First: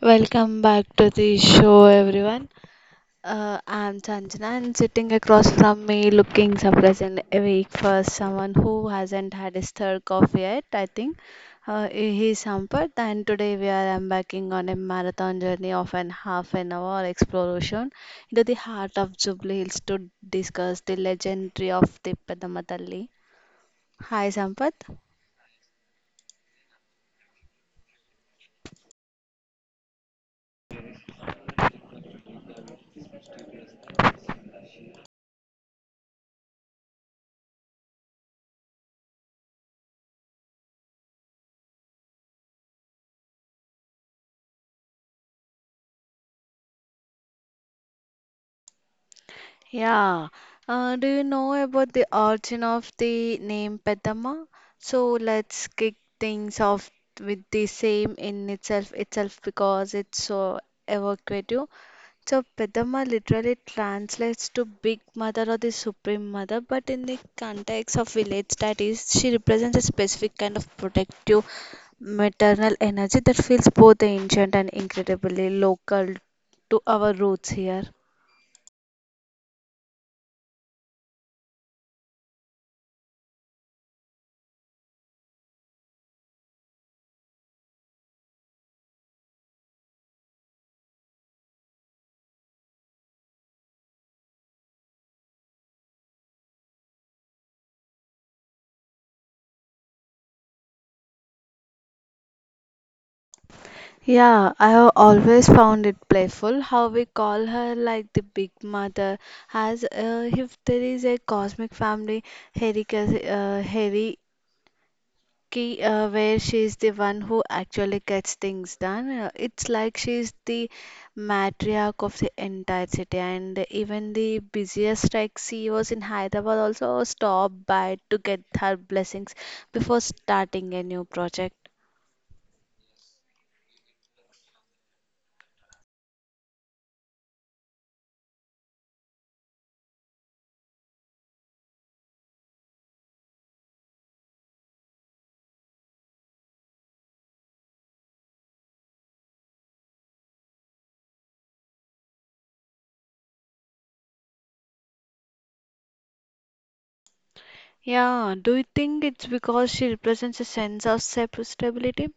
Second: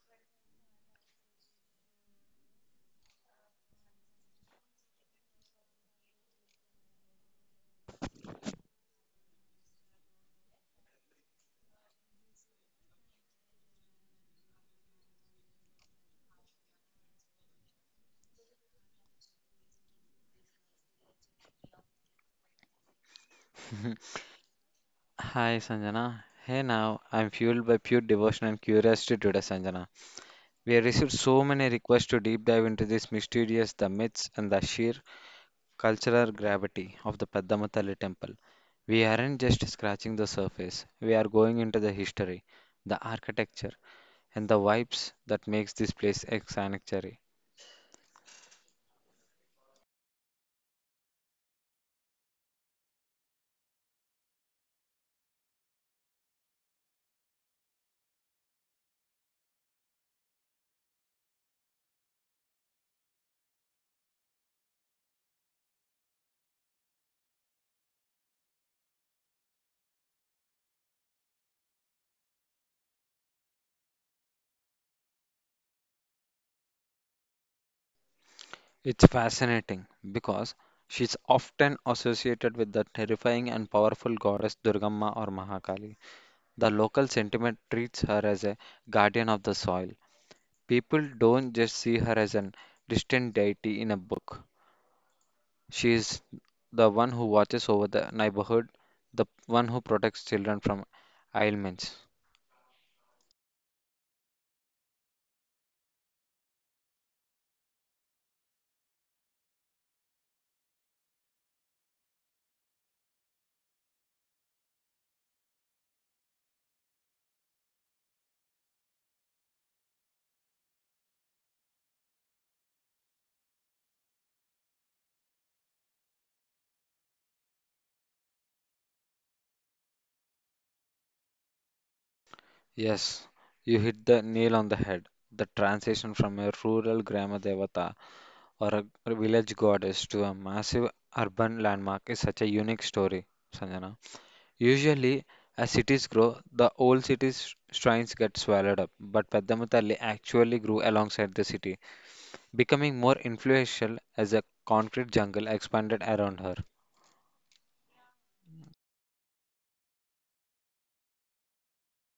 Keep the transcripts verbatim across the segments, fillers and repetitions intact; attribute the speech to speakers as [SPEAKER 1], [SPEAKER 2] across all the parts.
[SPEAKER 1] Welcome back to the show, everyone. Uh, I'm Chanchana, and sitting across from me, looking surprised and awake for someone who hasn't had his third coffee yet, I think. Uh, he's Sampath, and today we are embarking on a marathon journey of an half an hour exploration into the heart of Jubilee Hills to discuss the legendary of the Padamatali. Hi, Sampath.
[SPEAKER 2] Hi Sanjana. Hey now, I'm fueled by pure devotion and curiosity today, Sanjana. We have received so many requests to deep dive into this mysterious, the myths, and the sheer cultural gravity of the Padmamatali temple. We aren't just scratching the surface, we are going into the history, the architecture, and the vibes that makes this place a sanctuary.
[SPEAKER 1] Yeah. Uh, do you know about the origin of the name Petama? So let's kick things off with the same in itself itself because it's so evocative. So Petama literally translates to Big Mother or the Supreme Mother, but in the context of village studies, she represents a specific kind of protective maternal energy that feels both ancient and incredibly local to our roots here.
[SPEAKER 2] It's fascinating because she's often associated with the terrifying and powerful goddess Durgamma or Mahakali. The local sentiment treats her as a guardian of the soil. People don't just see her as an distant deity in a book. She is the one who watches over the neighborhood, the one who protects children from ailments.
[SPEAKER 1] Yeah, I have always found it playful how we call her like the Big Mother, as uh, if there is a cosmic family hierarchy, uh, hierarchy uh, where she is the one who actually gets things done. Uh, it's like she is the matriarch of the entire city, and even the busiest like C E Os in Hyderabad also stop by to get her blessings before starting a new project.
[SPEAKER 2] Yes, you hit the nail on the head. The transition from a rural grama devata or a village goddess to a massive urban landmark is such a unique story, Sanjana. Usually, as cities grow, the old city's shrines get swallowed up, but Peddamuthalli actually grew alongside the city, becoming more influential as a concrete jungle expanded around her.
[SPEAKER 1] Yeah, do you think it's because she represents a sense of sep- stability?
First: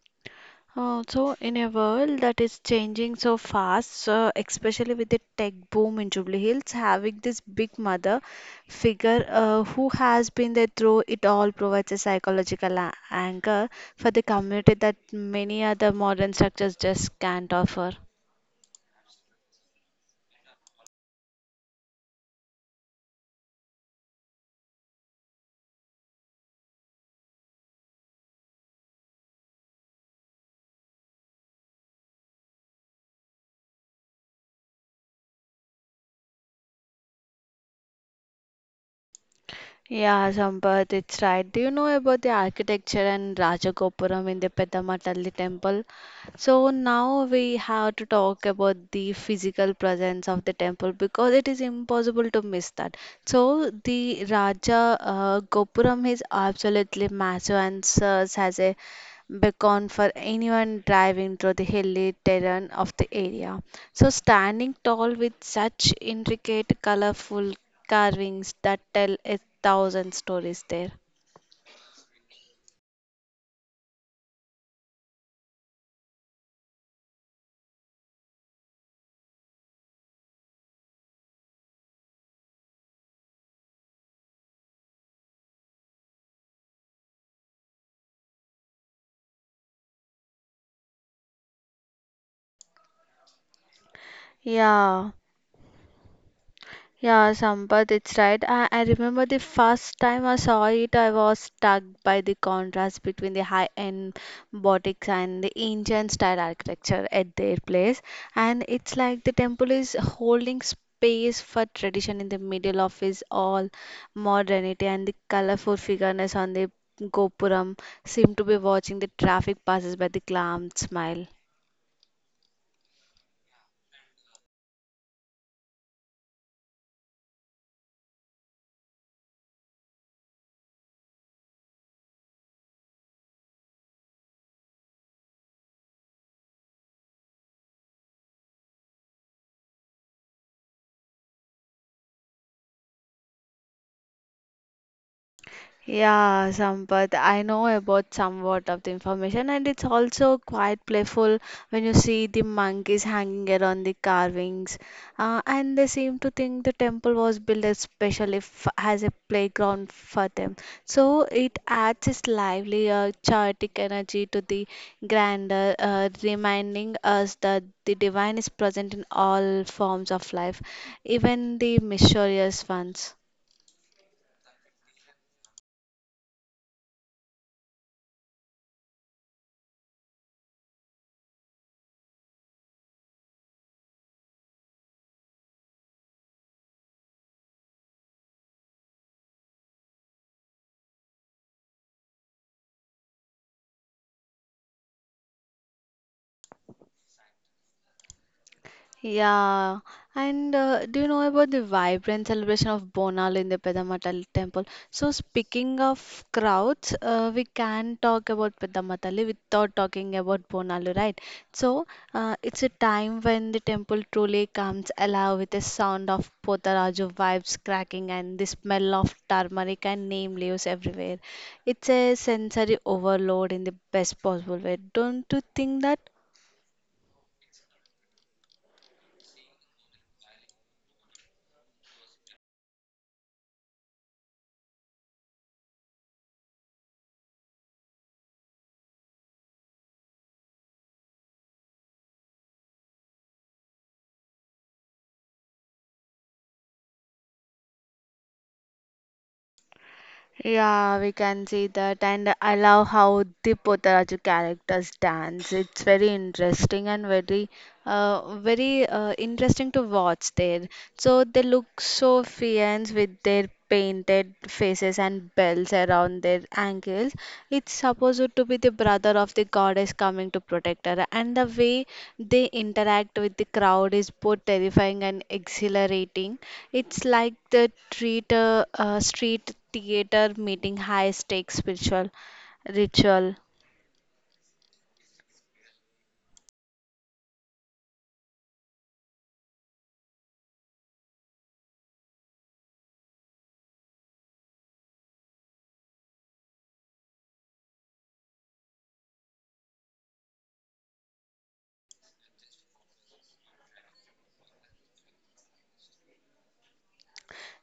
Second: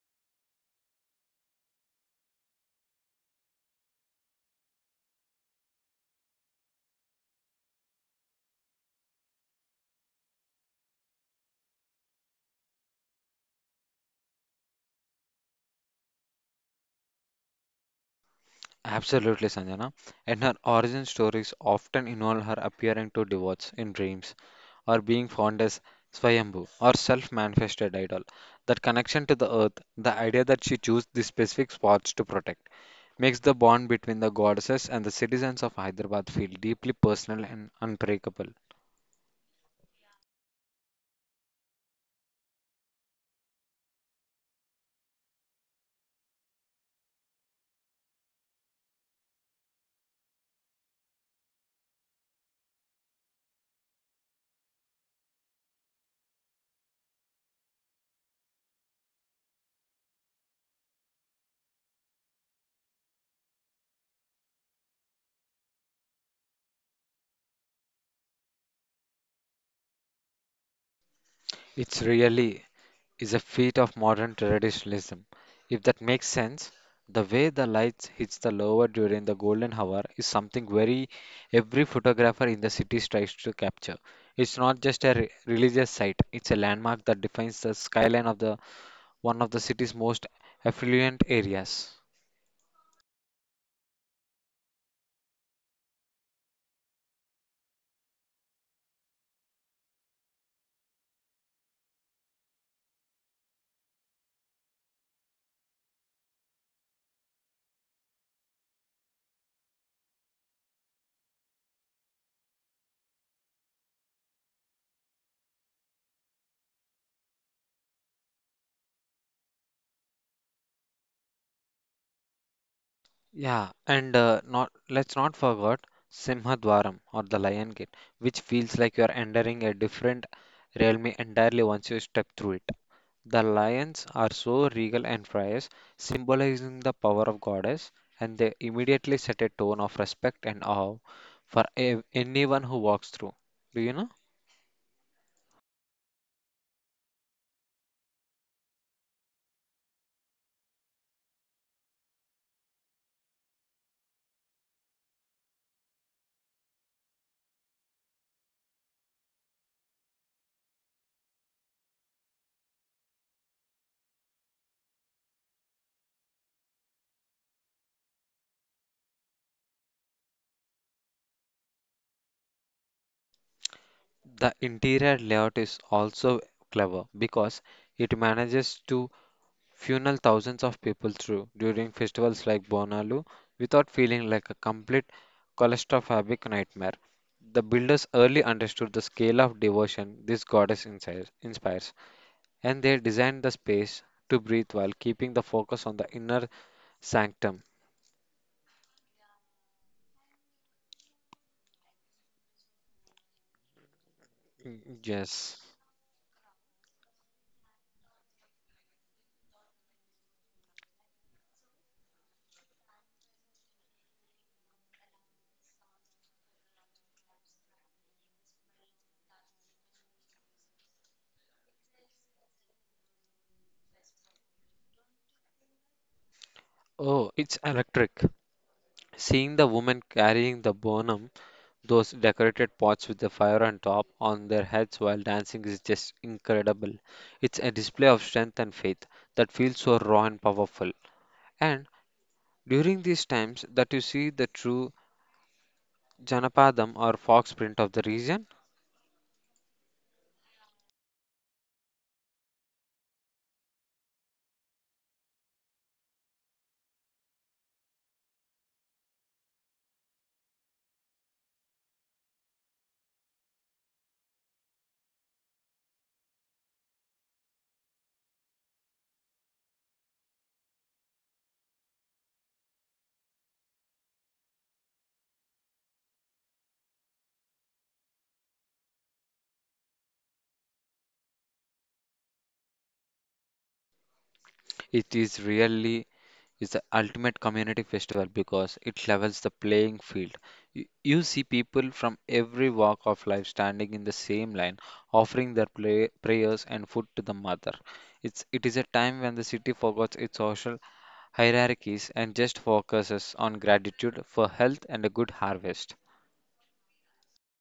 [SPEAKER 1] Uh, so, in a world that is changing so fast, uh, especially with the tech boom in Jubilee Hills, having this big mother figure uh, who has been there through it all provides a psychological a- anchor for the community that many other modern structures just can't offer.
[SPEAKER 2] Absolutely, Sanjana. And her origin stories often involve her appearing to devotees in dreams or being found as Swayambhu or self manifested idol. That connection to the earth, the idea that she chose these specific spots to protect makes the bond between the goddesses and the citizens of Hyderabad feel deeply personal and unbreakable.
[SPEAKER 1] Yeah, Sampath, it's right. Do you know about the architecture and Rajagopuram in the Peddamata Temple? So now we have to talk about the physical presence of the temple because it is impossible to miss that. So the Raja uh, Gopuram is absolutely massive and serves as a beacon for anyone driving through the hilly terrain of the area. So standing tall with such intricate, colorful carvings that tell a thousand stories there.
[SPEAKER 2] It really is a feat of modern traditionalism. If that makes sense, the way the lights hits the lower during the golden hour is something very every photographer in the city tries to capture. It's not just a re- religious site, it's a landmark that defines the skyline of the one of the city's most affluent areas.
[SPEAKER 1] Yeah. Yeah, Sampath, it's right. I, I remember the first time I saw it, I was struck by the contrast between the high-end boutiques and the ancient style architecture at their place. And it's like the temple is holding space for tradition in the middle of his all modernity, and the colorful figures on the Gopuram seem to be watching the traffic passes by the calm smile.
[SPEAKER 2] Yeah, and uh, not let's not forget Simhadwaram or the Lion Gate, which feels like you're entering a different realm entirely once you step through it. The lions are so regal and fierce, symbolizing the power of goddess, and they immediately set a tone of respect and awe for a- anyone who walks through. Do you know?
[SPEAKER 1] Yeah, Sampath, I know about somewhat of the information, and it's also quite playful when you see the monkeys hanging around the carvings. Uh, and they seem to think the temple was built especially f as a playground for them. So it adds this lively, uh, chaotic energy to the grandeur, uh, reminding us that the divine is present in all forms of life, even the mysterious ones.
[SPEAKER 2] The interior layout is also clever because it manages to funnel thousands of people through during festivals like Bonalu without feeling like a complete claustrophobic nightmare. The builders early understood the scale of devotion this goddess insi- inspires, and they designed the space to breathe while keeping the focus on the inner sanctum.
[SPEAKER 1] Yeah, and uh, do you know about the vibrant celebration of Bonal in the Peddamatal temple?
[SPEAKER 2] Mm,
[SPEAKER 1] So
[SPEAKER 2] yes.
[SPEAKER 1] speaking of crowds, uh, we can talk about Peddamatalli without talking about Bonalu, right? So uh, it's a time when the temple truly comes alive with the sound of Potaraju vibes cracking and the smell of turmeric and neem leaves everywhere. It's a sensory overload in the best possible way. Don't you think that?
[SPEAKER 2] Oh, it's electric. Seeing the woman carrying the bonum, those decorated pots with the fire on top on their heads while dancing is just incredible. It's a display of strength and faith that feels so raw and powerful. And during these times that you see the true Janapadam or fox print of the region,
[SPEAKER 1] Yeah, we can see that, and I love how the Potaraju characters dance. It's very interesting and very, uh, very uh, interesting to watch there. So they look so fierce with their painted faces and bells around their ankles. It's supposed to be the brother of the goddess coming to protect her, and the way they interact with the crowd is both terrifying and exhilarating. It's like the treat, uh, uh, street theater meeting high stakes spiritual ritual.
[SPEAKER 2] it is really is the ultimate community festival because it levels the playing field. You, you see people from every walk of life standing in the same line, offering their play, prayers and food to the mother. It's, it is a time when the city forgets its social hierarchies and just focuses on gratitude for health and a good harvest.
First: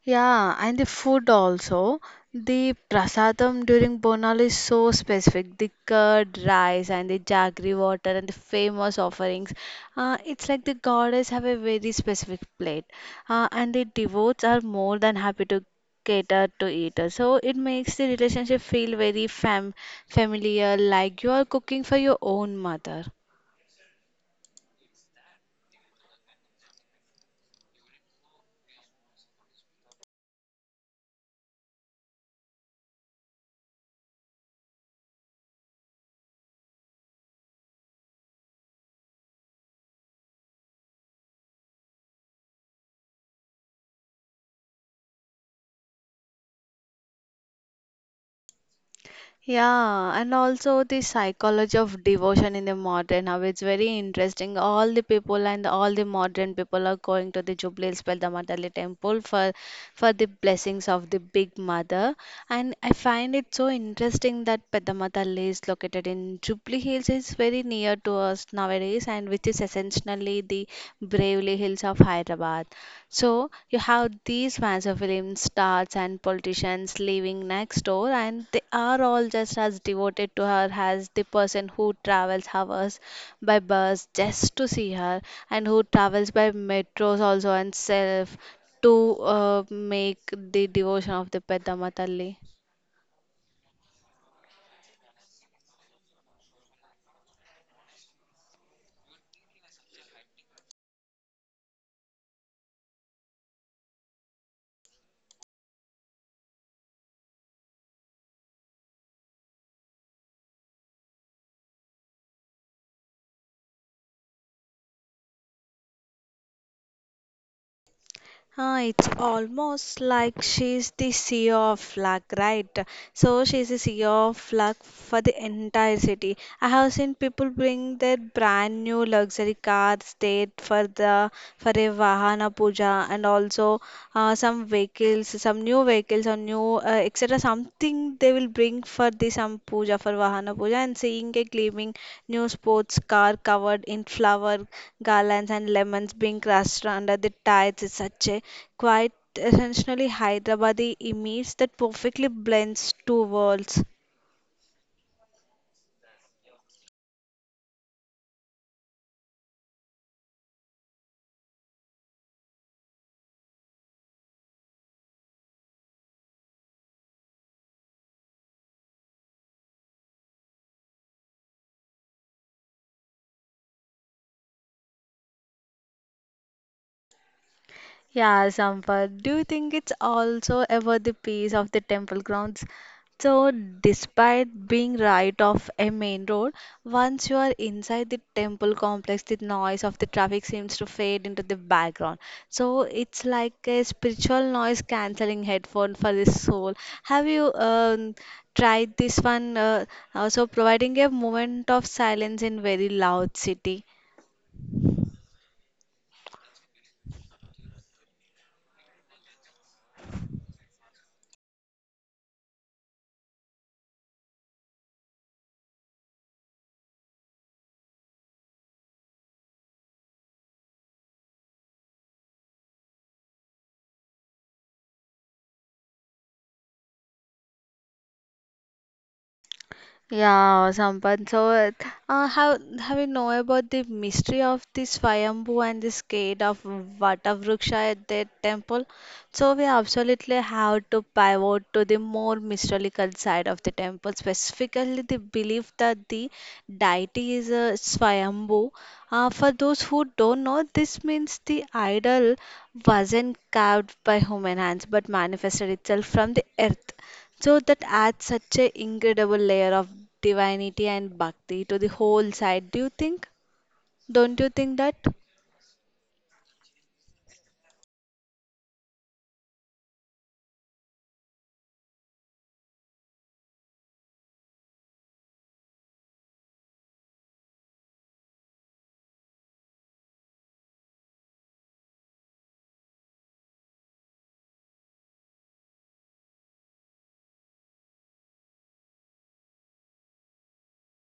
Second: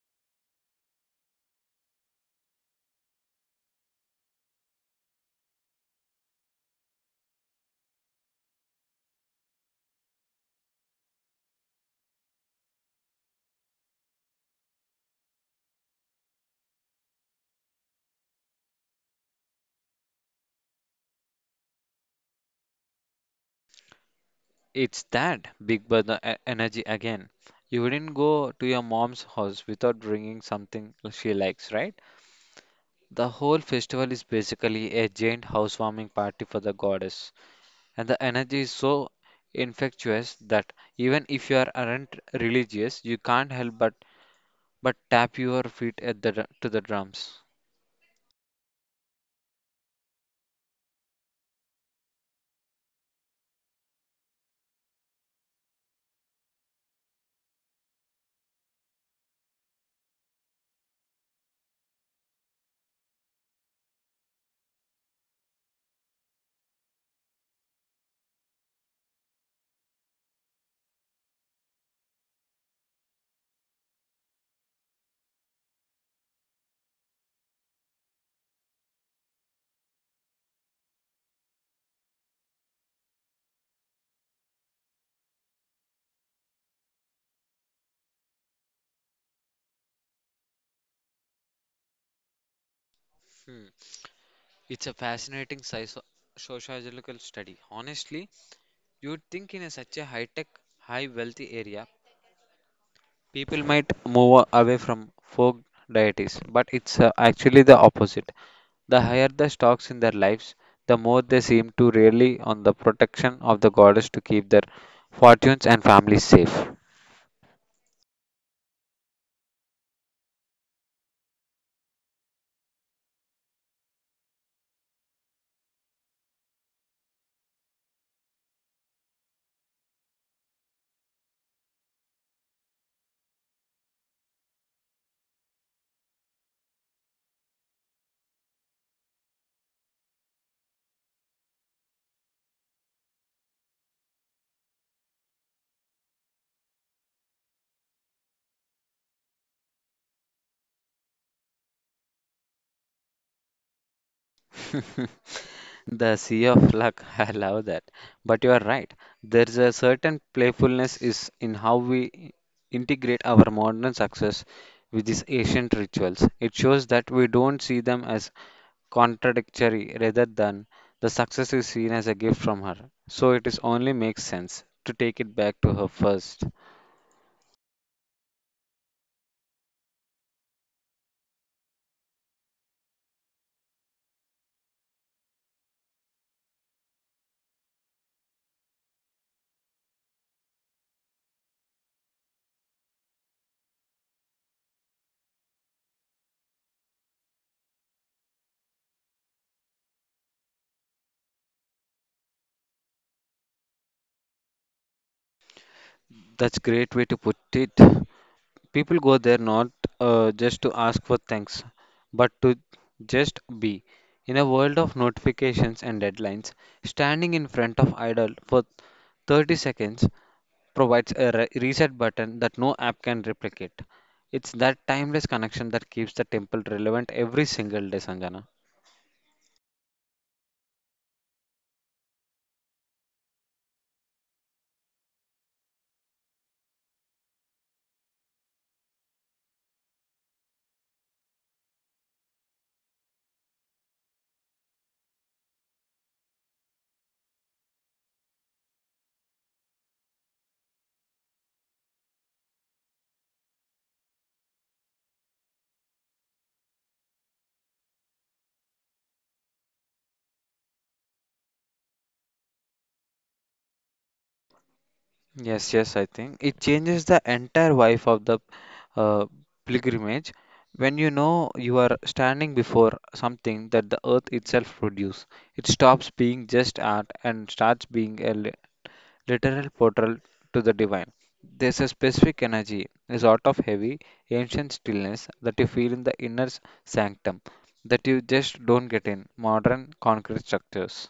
[SPEAKER 1] Yeah, and the food also. The prasadam during Bonal is so specific. The curd rice and the jaggery water and the famous offerings. Uh, it's like the goddess have a very specific plate, uh, and the devotees are more than happy to cater to it. So it makes the relationship feel very fam familiar, like you are cooking for your own mother.
[SPEAKER 2] It's that big brother e- energy again. You wouldn't go to your mom's house without bringing something she likes, right? The whole festival is basically a giant housewarming party for the goddess, and the energy is so infectious that even if you are- aren't religious, you can't help but but tap your feet at the dr- to the drums.
[SPEAKER 1] Yeah, and also the psychology of devotion in the modern how it's very interesting. All the people and all the modern people are going to the Jubilee Speldamatali temple for for the blessings of the Big Mother. And I find it so interesting that Pedamatali is located in Jubilee Hills. It's very near to us nowadays, and which is essentially the Bravely Hills of Hyderabad. So you have these massive film stars and politicians living next door, and they are all just as devoted to her as the person who travels hours by bus just to see her, and who travels by metros also and self to uh, make the devotion of the Peddama Talli.
[SPEAKER 2] Hmm. It's a fascinating socio- sociological study. Honestly, you'd think in a such a high-tech, high-wealthy area, people might move away from folk deities, but it's uh, actually the opposite. The higher the stocks in their lives, the more they seem to rely on the protection of the goddess to keep their fortunes and families safe.
[SPEAKER 1] Ah, it's almost like she's the C E O of luck, right? So she's the C E O of luck for the entire city. I have seen people bring their brand new luxury cars there for the for a Vahana puja and also uh, some vehicles, some new vehicles or new uh, et cetera. Something they will bring for the some puja for Vahana puja, and seeing a gleaming new sports car covered in flower garlands and lemons being crushed under the tides is such a quite essentially Hyderabadi image that perfectly blends two worlds.
[SPEAKER 2] The sea of luck, I love that. But you are right. There's a certain playfulness is in how we integrate our modern success with these ancient rituals. It shows that we don't see them as contradictory rather than the success is seen as a gift from her. So it is only makes sense to take it back to her first.
[SPEAKER 1] Yeah, Sampath, do you think it's also about the peace of the temple grounds? So, despite being right off a main road, once you are inside the temple complex, the noise of the traffic seems to fade into the background. So, it's like a spiritual noise cancelling headphone for the soul. Have you um, tried this one? Uh, also, providing a moment of silence in very loud city.
[SPEAKER 2] That's great way to put it. People go there not uh, just to ask for thanks, but to just be. In a world of notifications and deadlines, standing in front of idol for thirty seconds provides a re- reset button that no app can replicate. It's that timeless connection that keeps the temple relevant every single day, Sanjana.
[SPEAKER 1] Yeah, Sampath. So, uh, how have you know about the mystery of the Swayambhu and the skate of Vatavruksha at that temple? So, we absolutely have to pivot to the more mystical side of the temple, specifically the belief that the deity is a Swayambhu. Uh, for those who don't know, this means the idol wasn't carved by human hands but manifested itself from the earth. So that adds such a incredible layer of divinity and bhakti to the whole site, do you think? Don't you think that?
[SPEAKER 2] Yes, yes, I think it changes the entire vibe of the uh, pilgrimage when you know you are standing before something that the earth itself produces. It stops being just art and starts being a li- literal portal to the divine. There's a specific energy, a sort of heavy, ancient stillness that you feel in the inner s- sanctum that you just don't get in modern concrete structures.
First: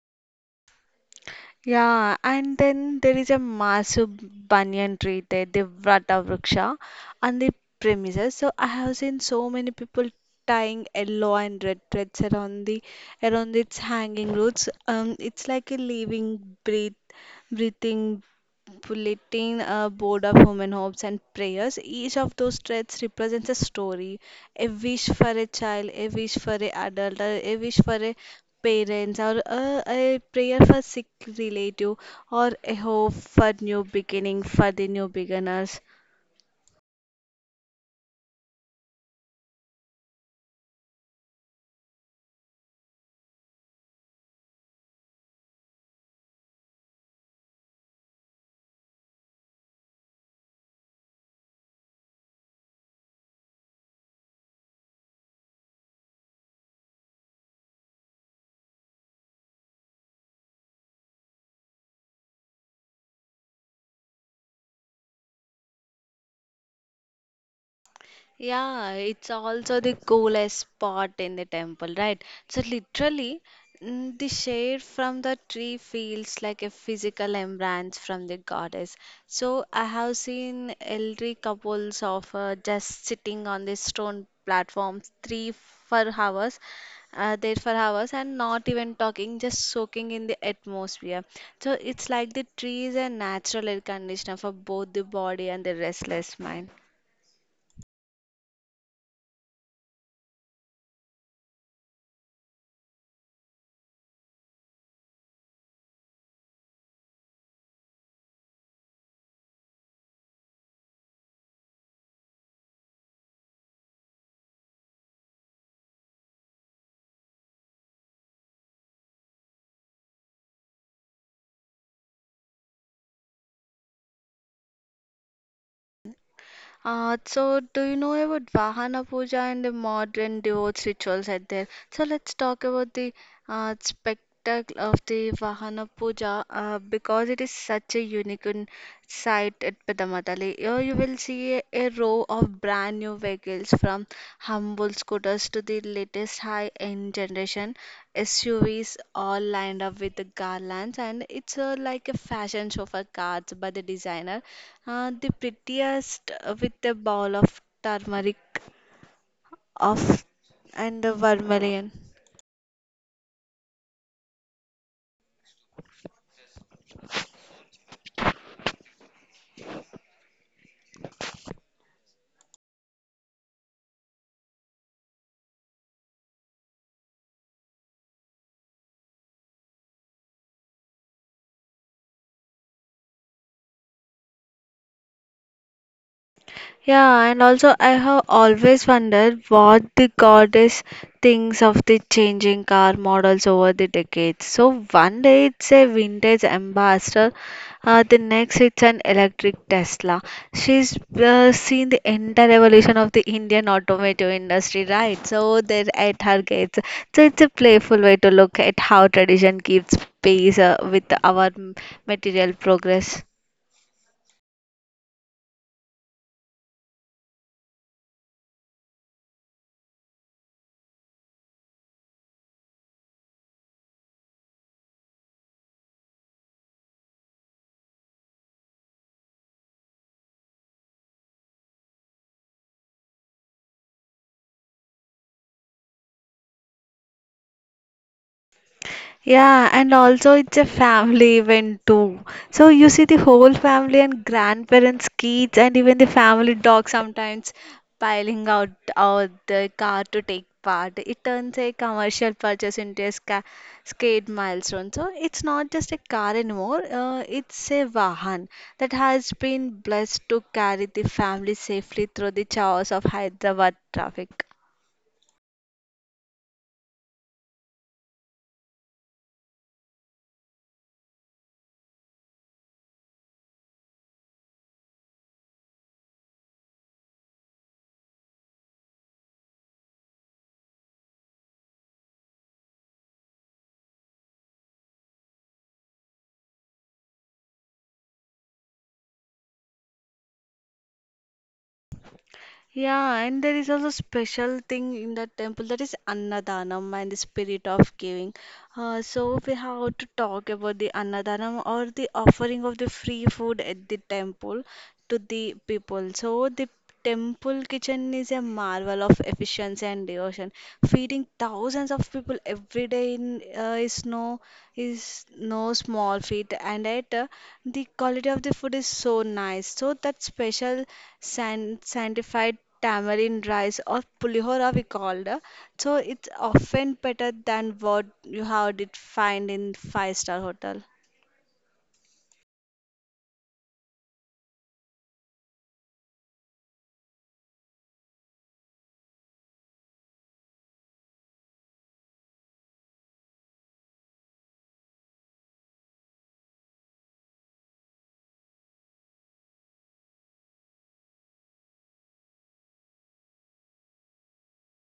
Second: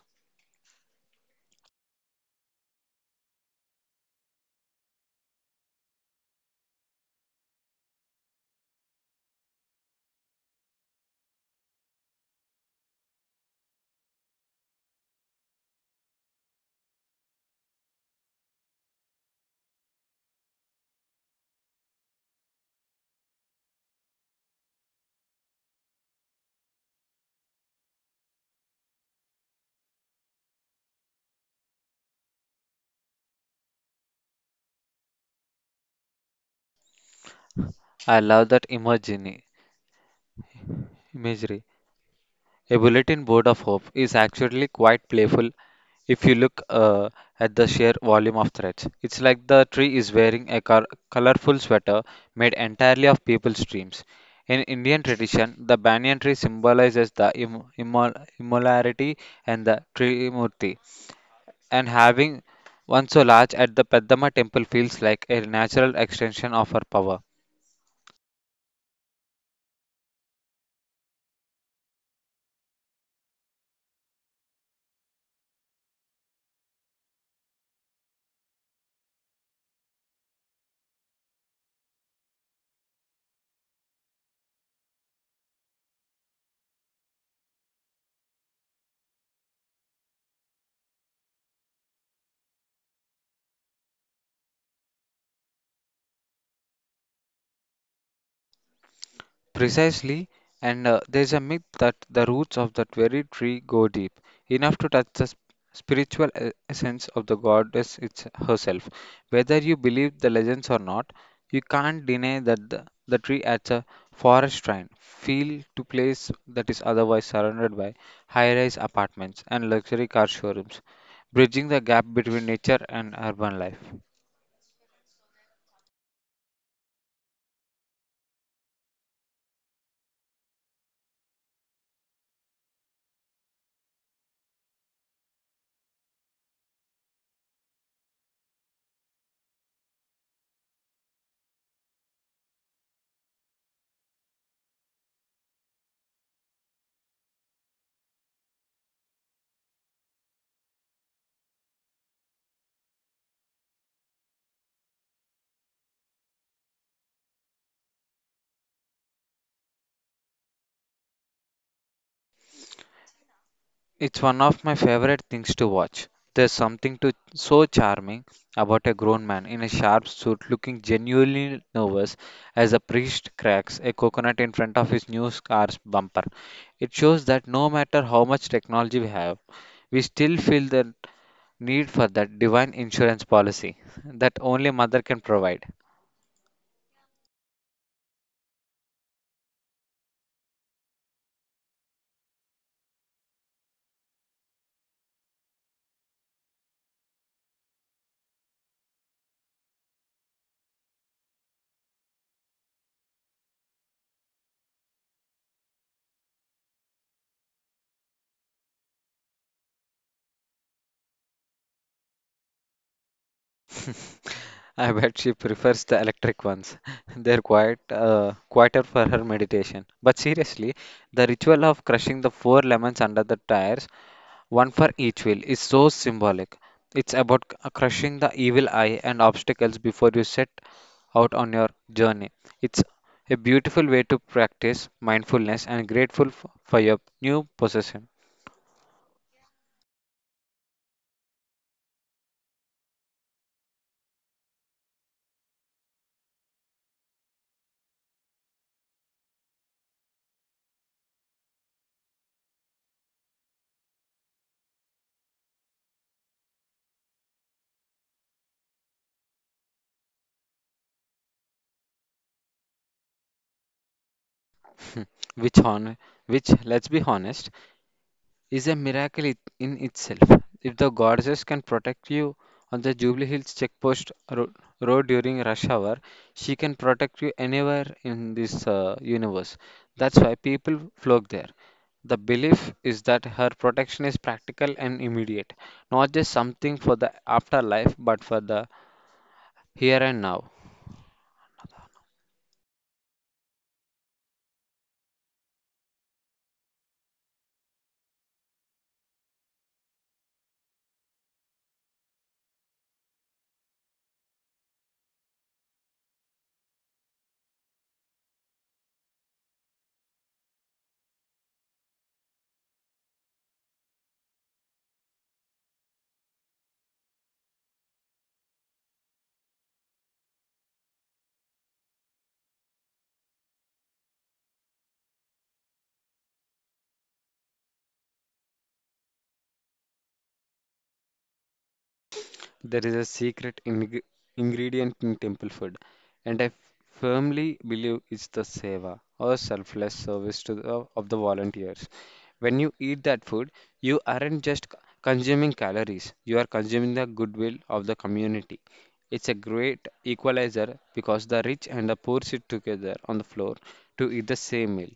[SPEAKER 1] Yeah, and then there is a massive banyan tree there, the Vrata Vriksha, on the premises. So I have seen so many people tying yellow and red threads around the around its hanging roots. Um, it's like a living, breath, breathing bulletin uh, board of human hopes and prayers. Each of those threads represents a story, a wish for a child, a wish for a adult, or a wish for a parents, or a, a prayer for sick relative, or a hope for new beginning for the new beginners.
[SPEAKER 2] I love that imagery. imagery. A bulletin board of hope is actually quite playful if you look uh, at the sheer volume of threads. It's like the tree is wearing a col- colorful sweater made entirely of people's dreams. In Indian tradition, the banyan tree symbolizes the im- immol- immolarity and the Trimurti, and having one so large at the Peddama temple feels like a natural extension of her power.
[SPEAKER 1] Yeah, it's also the coolest spot in the temple, right? So literally, mm, the shade from the tree feels like a physical embrace from the goddess. So I have seen elderly couples of uh, just sitting on the stone platform three for hours, uh, there for hours, and not even talking, just soaking in the atmosphere. So it's like the tree is a natural air conditioner for both the body and the restless mind.
[SPEAKER 2] Precisely, and uh, there's a myth that the roots of that very tree go deep, enough to touch the sp- spiritual e- essence of the goddess it's herself. Whether you believe the legends or not, you can't deny that the, the tree adds a forest shrine feel to place that is otherwise surrounded by high-rise apartments and luxury car showrooms, bridging the gap between nature and urban life.
[SPEAKER 1] Uh, so, do you know about Vahana Puja and the modern divorce rituals at there? So, let's talk about the uh, spectacle of the Vahana Puja uh, because it is such a unique sight at Pedamatali. Here, you will see a, a row of bright brand new vehicles from humble scooters to the latest high-end generation S U Vs all lined up with the garlands, and it's a, like a fashion show for cars by the designer uh, the prettiest uh, with a ball of turmeric of and the vermilion.
[SPEAKER 2] It's one of my favorite things to watch. There's something to, so charming about a grown man in a sharp suit looking genuinely nervous as a priest cracks a coconut in front of his new car's bumper. It shows that no matter how much technology we have, we still feel the need for that divine insurance policy that only mother can provide.
[SPEAKER 1] Yeah, and also I have always wondered what the goddess thinks of the changing car models over the decades. So one day it's a vintage ambassador, uh, the next it's an electric Tesla. She's uh, seen the entire evolution of the Indian automotive industry, right? So they're at her gates. So it's a playful way to look at how tradition keeps pace uh, with our m- material progress.
[SPEAKER 2] I bet she prefers the electric ones. They're quite uh, quieter for her meditation. But seriously, the ritual of crushing the four lemons under the tires, one for each wheel, is so symbolic. It's about c- uh, crushing the evil eye and obstacles before you set out on your journey. It's a beautiful way to practice mindfulness and grateful f- for your new possession.
[SPEAKER 1] Yeah, and also it's a family event too. So you see the whole family and grandparents, kids, and even the family dog sometimes piling out out the car to take part. It turns a commercial purchase into a ska skate milestone. So it's not just a car anymore. Uh, it's a vahan that has been blessed to carry the family safely through the chaos of Hyderabad traffic.
[SPEAKER 2] which on which let's be honest is a miracle it- in itself. If the goddess can protect you on the Jubilee Hills checkpost ro- road during rush hour, she can protect you anywhere in this uh, universe. That's why people flock there. The belief is that her protection is practical and immediate, not just something for the afterlife, but for the here and now.
[SPEAKER 1] Yeah, and there is also special thing in the temple that is Annadanam and the spirit of giving. Uh, so we have to talk about the Annadanam or the offering of the free food at the temple to the people. So the temple kitchen is a marvel of efficiency and devotion. Feeding thousands of people every day in, uh, is no is no small feat, and at uh, the quality of the food is so nice. So that special san- sanctified tamarind rice or pulihora we called, uh, so it's often better than what you had it find in five star hotel.
[SPEAKER 2] There is a secret ing ingredient in temple food, and I firmly believe it's the seva or selfless service to the, of the volunteers. When you eat that food, you aren't just c- consuming calories, you are consuming the goodwill of the community. It's a great equalizer because the rich and the poor sit together on the floor to eat the same meal.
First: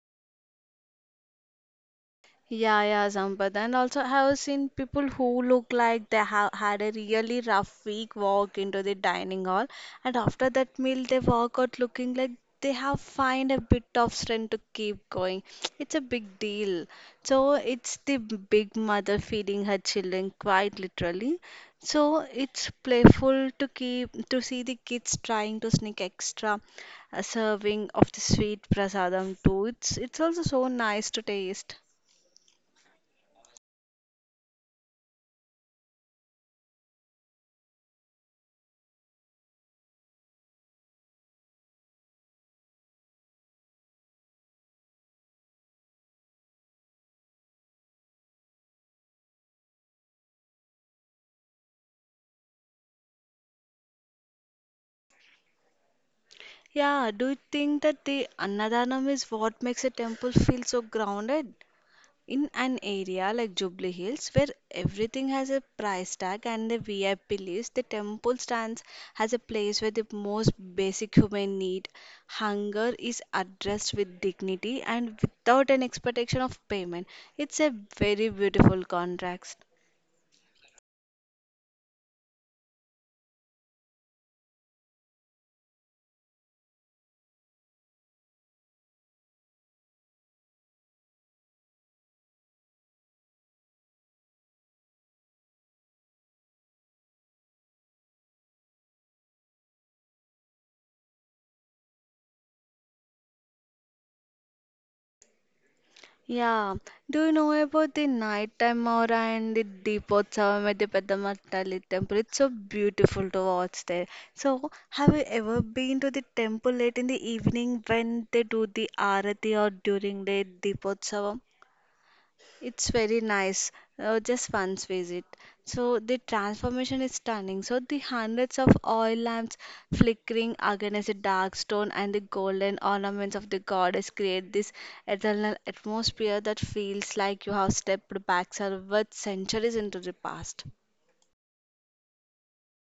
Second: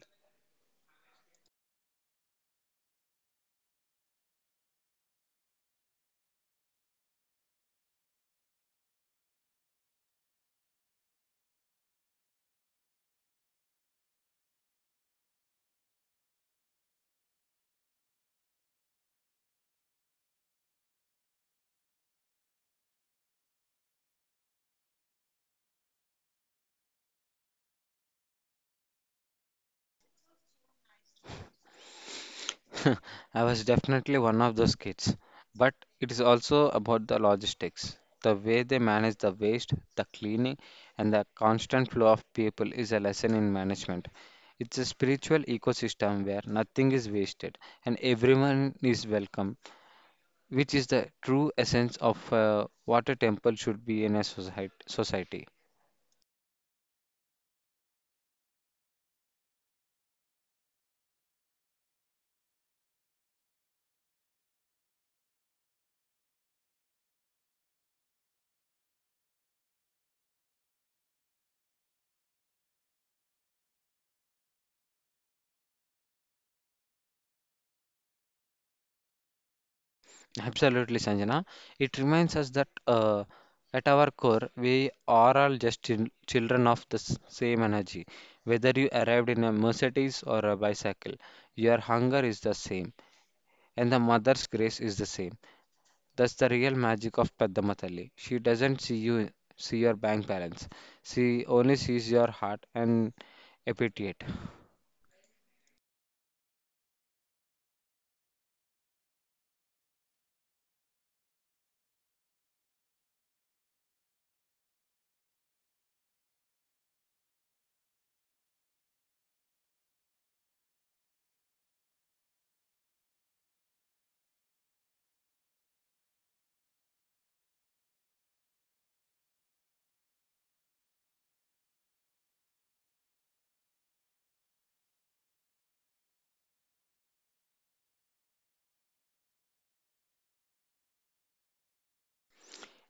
[SPEAKER 1] Yeah, yeah, Sampath. And also, I have seen people who look like they have had a really rough week walk into the dining hall, and after that meal, they walk out looking like they have find a bit of strength to keep going. It's a big deal. So it's the big mother feeding her children, quite literally. So it's playful to keep to see the kids trying to sneak extra a serving of the sweet prasadam too. It's it's also so nice to taste.
[SPEAKER 2] I was definitely one of those kids. But it is also about the logistics. The way they manage the waste, the cleaning, and the constant flow of people is a lesson in management. It's a spiritual ecosystem where nothing is wasted and everyone is welcome, which is the true essence of uh, what a temple should be in a society. society.
[SPEAKER 1] Yeah, do you think that the Annadanam is what makes a temple feel so grounded? In an area like Jubilee Hills, where everything has a price tag and a V I P list, the temple stands as a place where the most basic human need, hunger, is addressed with dignity and without an expectation of payment. It's a very beautiful contrast.
[SPEAKER 2] Absolutely, Sanjana. It reminds us that uh, at our core, we are all just chil- children of the s- same energy. Whether you arrived in a Mercedes or a bicycle, your hunger is the same, and the mother's grace is the same. That's the real magic of Peddama Thalli. She doesn't see you, see your bank balance. She only sees your heart and appetite.
[SPEAKER 1] Yeah. Do you know about the nighttime aura and the Deepotsavamedi the Tali temple? It's so beautiful to watch there. So, have you ever been to the temple late in the evening when they do the arati or during the Deepotsavam? It's very nice. Uh, just once visit. So the transformation is stunning. So the hundreds of oil lamps flickering against the dark stone and the golden ornaments of the goddess create this eternal atmosphere that feels like you have stepped back several centuries into the past.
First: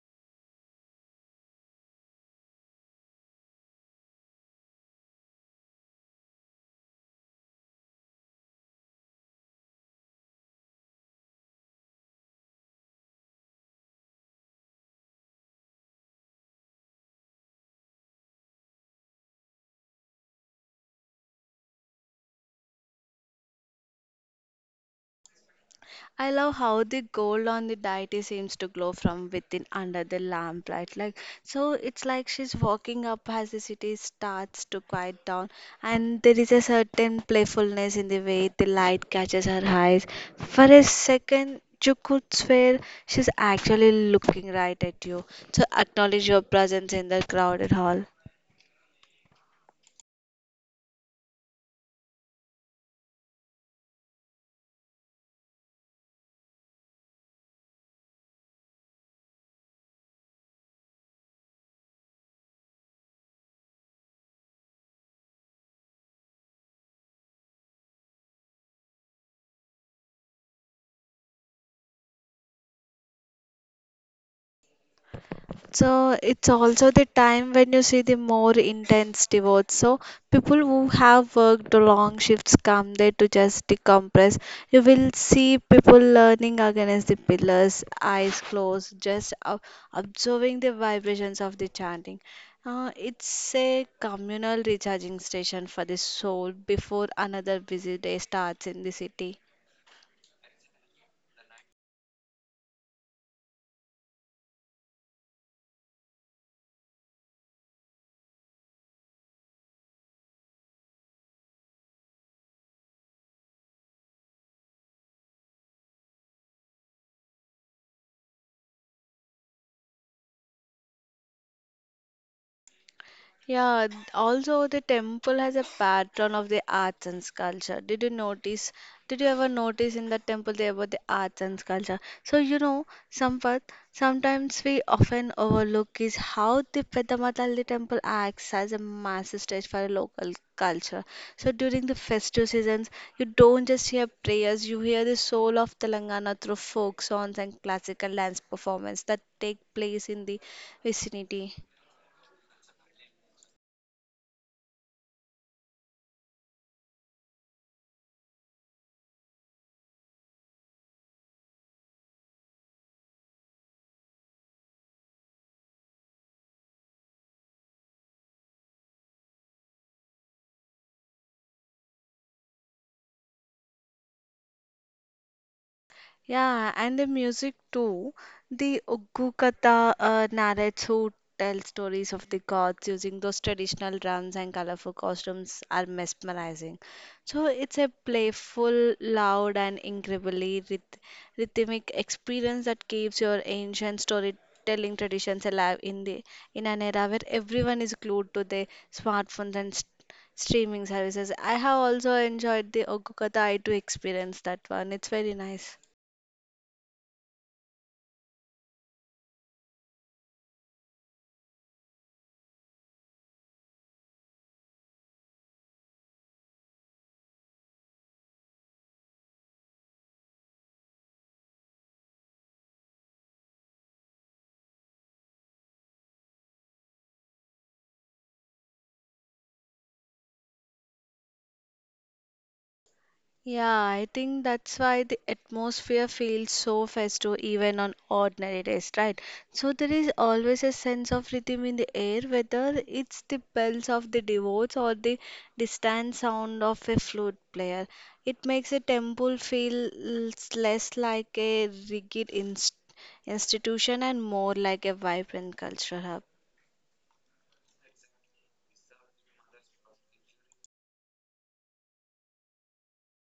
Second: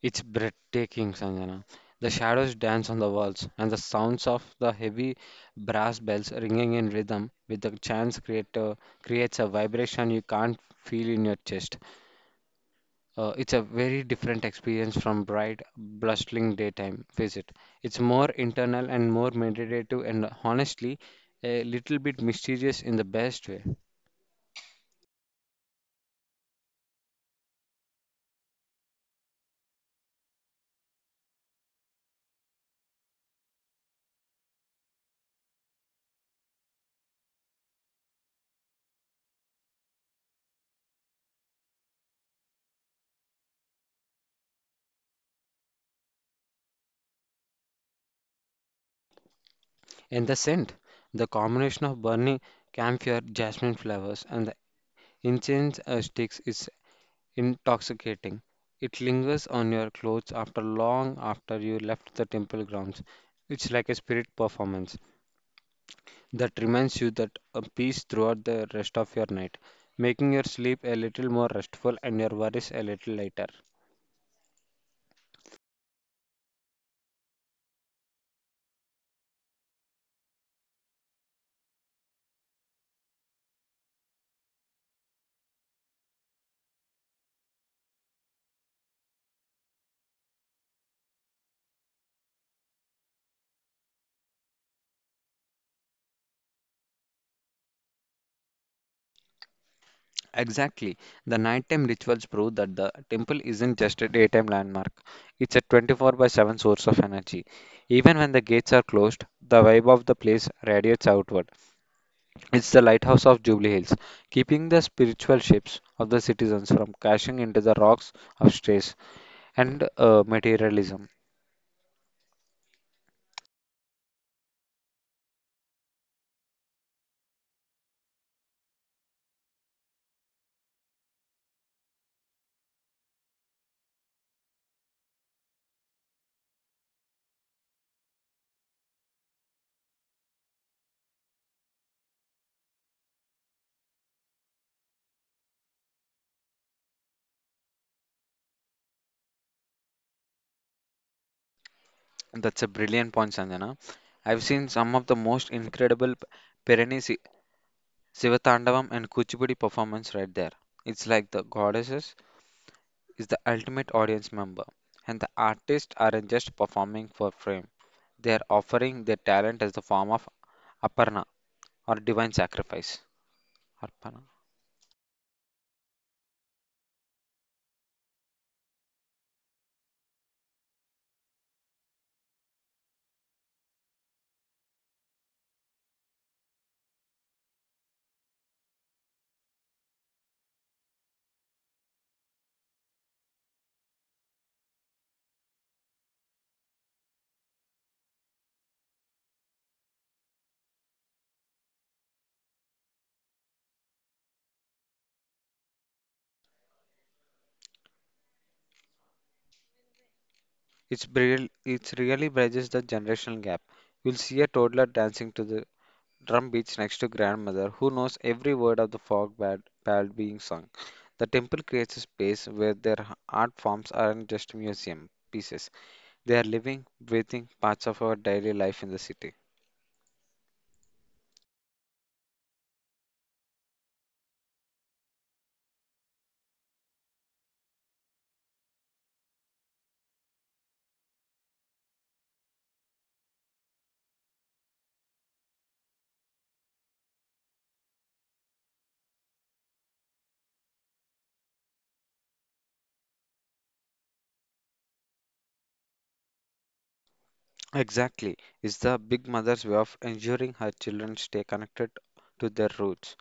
[SPEAKER 2] It's breathtaking, Sanjana. The shadows dance on the walls, and the sounds of the heavy brass bells ringing in rhythm with the chants creator creates a vibration you can't feel in your chest. Uh, it's a very different experience from bright, blustering daytime visit. It's more internal and more meditative, and honestly, a little bit mysterious in the best way.
[SPEAKER 1] I love how the gold on the deity seems to glow from within under the lamplight. Like so, it's like she's walking up as the city starts to quiet down, and there is a certain playfulness in the way the light catches her eyes. For a second, you could swear she's actually looking right at you. So acknowledge your presence in the crowded hall.
[SPEAKER 2] And the scent, the combination of burning camphor, jasmine flowers, and the incense uh, sticks is intoxicating. It lingers on your clothes after long after you left the temple grounds. It's like a spirit performance that reminds you that a peace throughout the rest of your night, making your sleep a little more restful and your worries a little lighter.
[SPEAKER 1] So it's also the time when you see the more intense devotes. So people who have worked the long shifts come there to just decompress. You will see people leaning against the pillars, eyes closed, just ob- observing the vibrations of the chanting. Uh, it's a communal recharging station for the soul before another busy day starts in the city.
[SPEAKER 2] Exactly. The nighttime rituals prove that the temple isn't just a daytime landmark. It's a twenty-four by seven source of energy. Even when the gates are closed, the vibe of the place radiates outward. It's the lighthouse of Jubilee Hills, keeping the spiritual ships of the citizens from crashing into the rocks of stress and uh, materialism.
[SPEAKER 1] Yeah, th- also the temple has a pattern of the arts and culture. Did you notice? Did you ever notice in the temple there were the arts and culture? So you know, Sampath, sometimes we often overlook is how the Peddamatalli temple acts as a massive stage for a local culture. So during the festive seasons, you don't just hear prayers, you hear the soul of Telangana through folk songs and classical dance performance that take place in the vicinity.
[SPEAKER 2] That's a brilliant point, Sanjana. I've seen some of the most incredible Pirani Si- Sivatandavam and Kuchipudi performance right there. It's like the goddesses is the ultimate audience member, and the artists aren't just performing for fame. They are offering their talent as the form of aparna or divine sacrifice. Arpana.
[SPEAKER 1] Yeah, and the music too. The Uggukatha, uh, narrates who tell stories of the gods using those traditional drums and colorful costumes are mesmerizing. So it's a playful, loud, and incredibly ryth- rhythmic experience that keeps your ancient storytelling traditions alive in the in an era where everyone is glued to their smartphones and st streaming services. I have also enjoyed the Oggukatha I too experience that one. It's very nice.
[SPEAKER 2] It's real, it's really bridges the generational gap. You'll see a toddler dancing to the drum beats next to grandmother who knows every word of the folk bad, ballad being sung. The temple creates a space where their h- art forms aren't just museum pieces. They are living, breathing parts of our daily life in the city.
[SPEAKER 1] Yeah, I think that's why the atmosphere feels so festive even on ordinary days, right? So there is always a sense of rhythm in the air, whether it's the bells of the devotees or the distant sound of a flute player. It makes a temple feel l- less like a rigid inst institution and more like a vibrant cultural hub.
[SPEAKER 2] Exactly. It's the big mother's way of ensuring her children stay connected to their roots.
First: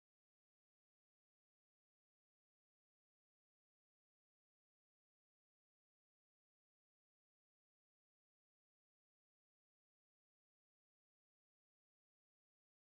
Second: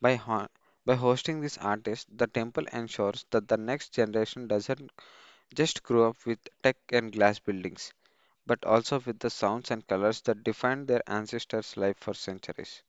[SPEAKER 2] By, ho- by hosting these artists, the temple ensures that the next generation doesn't just grew up with tech and glass buildings, but also with the sounds and colors that defined their ancestors' life for centuries.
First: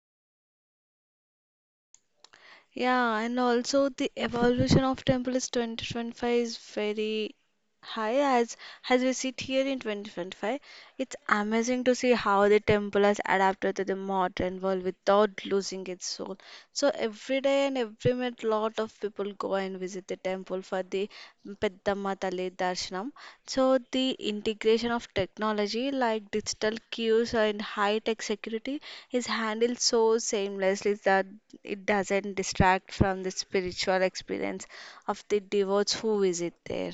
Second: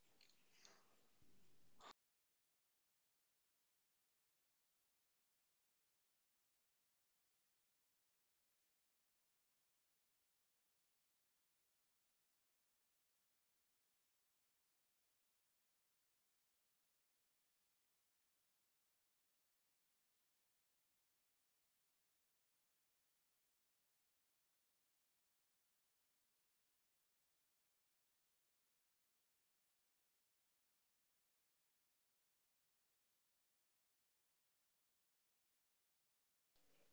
[SPEAKER 1] Yeah, and also the evolution of temple is twenty twenty-five is very high as as we sit here in twenty twenty-five. It's amazing to see how the temple has adapted to the modern world without losing its soul. So every day and every minute, lot of people go and visit the temple for the Peddamma Tali Darshanam. So the integration of technology like digital cues and high-tech security is handled so seamlessly that it doesn't distract from the spiritual experience of the devotees who visit there.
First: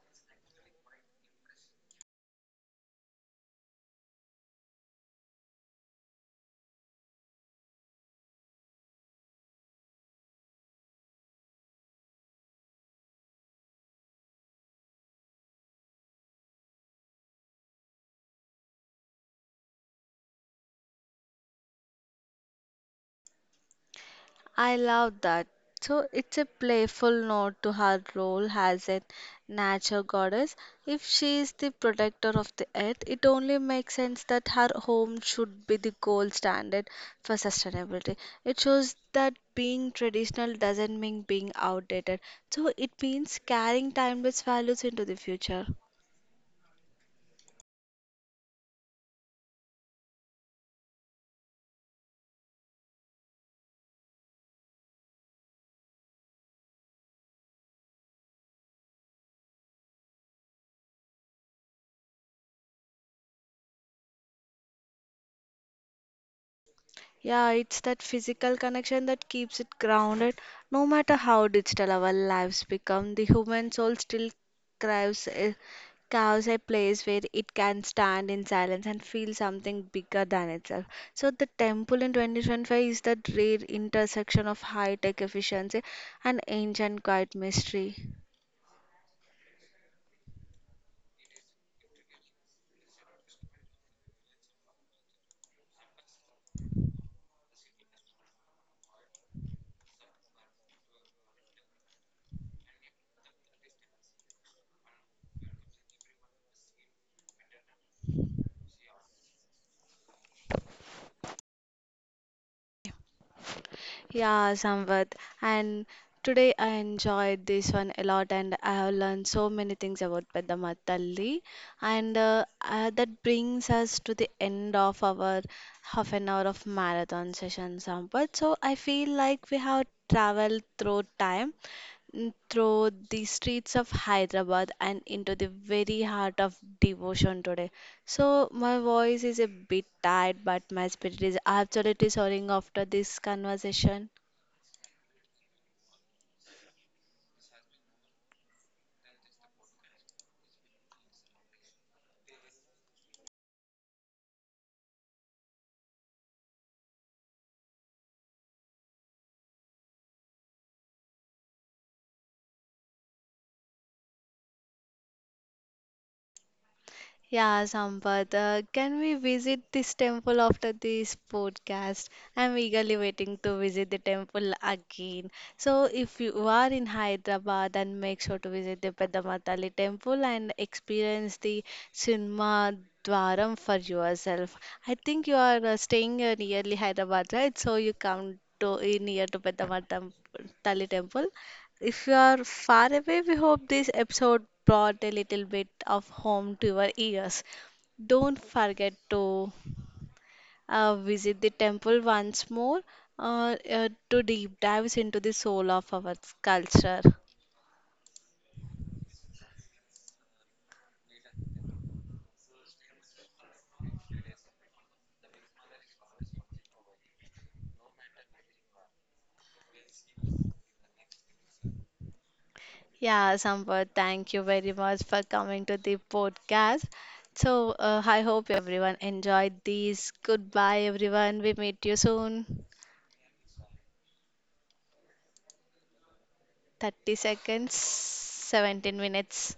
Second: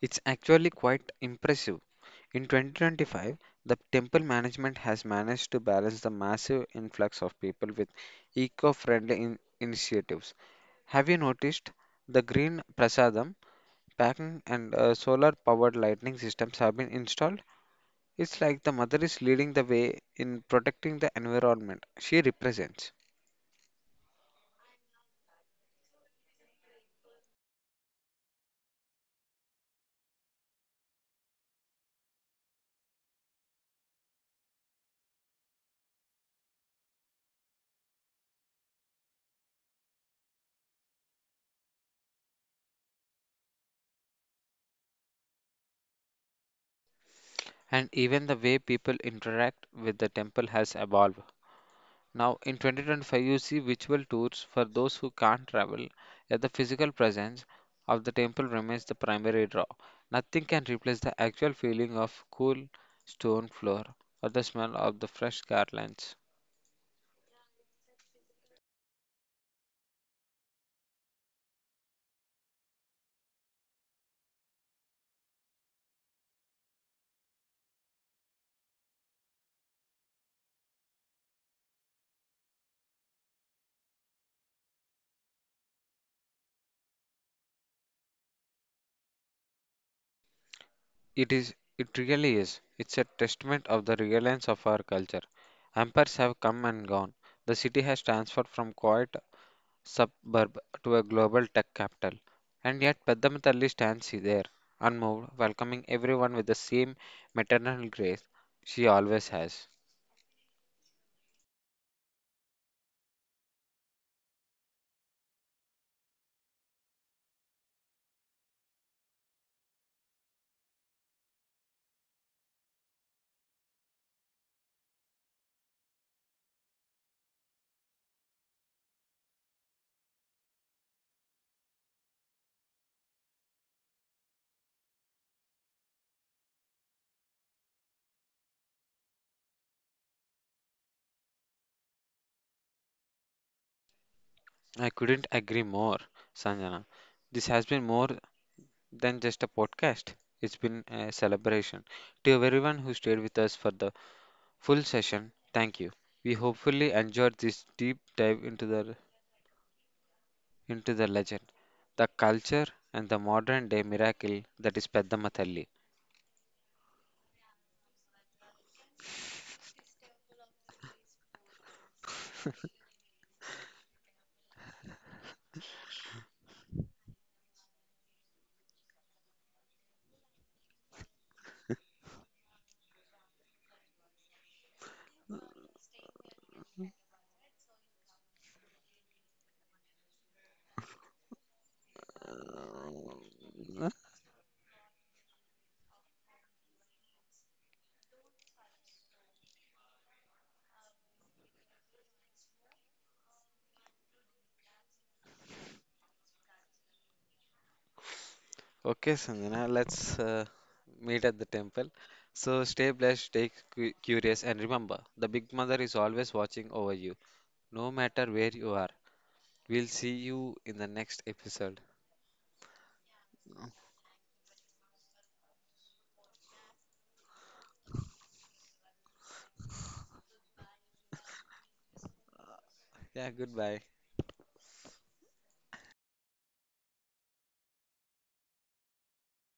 [SPEAKER 2] It's actually quite impressive. In twenty twenty-five, the temple management has managed to balance the massive influx of people with eco friendly in- initiatives. Have you noticed the green prasadam? Packing and solar powered lighting systems have been installed. It's like the mother is leading the way in protecting the environment she represents.
[SPEAKER 1] I love that. So it's a playful nod to her role as a nature goddess. If she is the protector of the earth, it only makes sense that her home should be the gold standard for sustainability. It shows that being traditional doesn't mean being outdated. So it means carrying timeless values into the future.
[SPEAKER 2] And even the way people interact with the temple has evolved. Now, in twenty twenty-five, you see virtual tours for those who can't travel, yet the physical presence of the temple remains the primary draw. Nothing can replace the actual feeling of cool stone floor or the smell of the fresh garlands.
[SPEAKER 1] Yeah, it's that physical connection that keeps it grounded. No matter how digital our lives become, the human soul still craves a, craves a place where it can stand in silence and feel something bigger than itself. So, the temple in twenty twenty-five is that rare intersection of high tech efficiency and ancient quiet mystery.
[SPEAKER 2] It is, it really is. It's a testament of the relevance of our culture. Empires have come and gone. The city has transformed from quiet suburb to a global tech capital. And yet, Peddamatalli stands there, unmoved, welcoming everyone with the same maternal grace she always has.
[SPEAKER 1] Yeah, Samvat. And today I enjoyed this one a lot and I have learned so many things about Peddama Talli. And uh, uh, that brings us to the end of our half an hour of marathon session, Samvat. So I feel like we have traveled through time, mm, through the streets of Hyderabad and into the very heart of devotion today. So my voice is a bit tired, but my spirit is absolutely soaring after this conversation.
[SPEAKER 2] I couldn't agree more, Sanjana. This has been more than just a podcast, it's been a celebration. To everyone who stayed with us for the full session, thank you. We hopefully enjoyed this deep dive into the into the legend, the culture, and the modern day miracle that is Peddamatalli.
[SPEAKER 1] Yeah, Sampath, uh, can we visit this temple after this podcast? I'm eagerly waiting to visit the temple again. So, if you are in Hyderabad, then make sure to visit the Pedamatali temple and experience the Sinma Dwaram for yourself. I think you are uh, staying uh, nearly Hyderabad, right? So, you come to uh, near to Pedamatali temple. If you are far away, we hope this episode brought a little bit of home to your ears. Don't forget to uh, visit the temple once more uh, uh, to deep dives into the soul of our culture.
[SPEAKER 2] Okay, Sanjana, let's uh, meet at the temple. So stay blessed, stay cu- curious, and remember, the Big Mother is always watching over you, no matter where you are. We'll see you in the next episode.
[SPEAKER 1] Yeah, Sampath, thank you very much for coming to the podcast. So, uh, I hope everyone enjoyed these. Goodbye, everyone. We meet you soon.
[SPEAKER 2] Yeah, goodbye.
[SPEAKER 1] thirty seconds, seventeen minutes.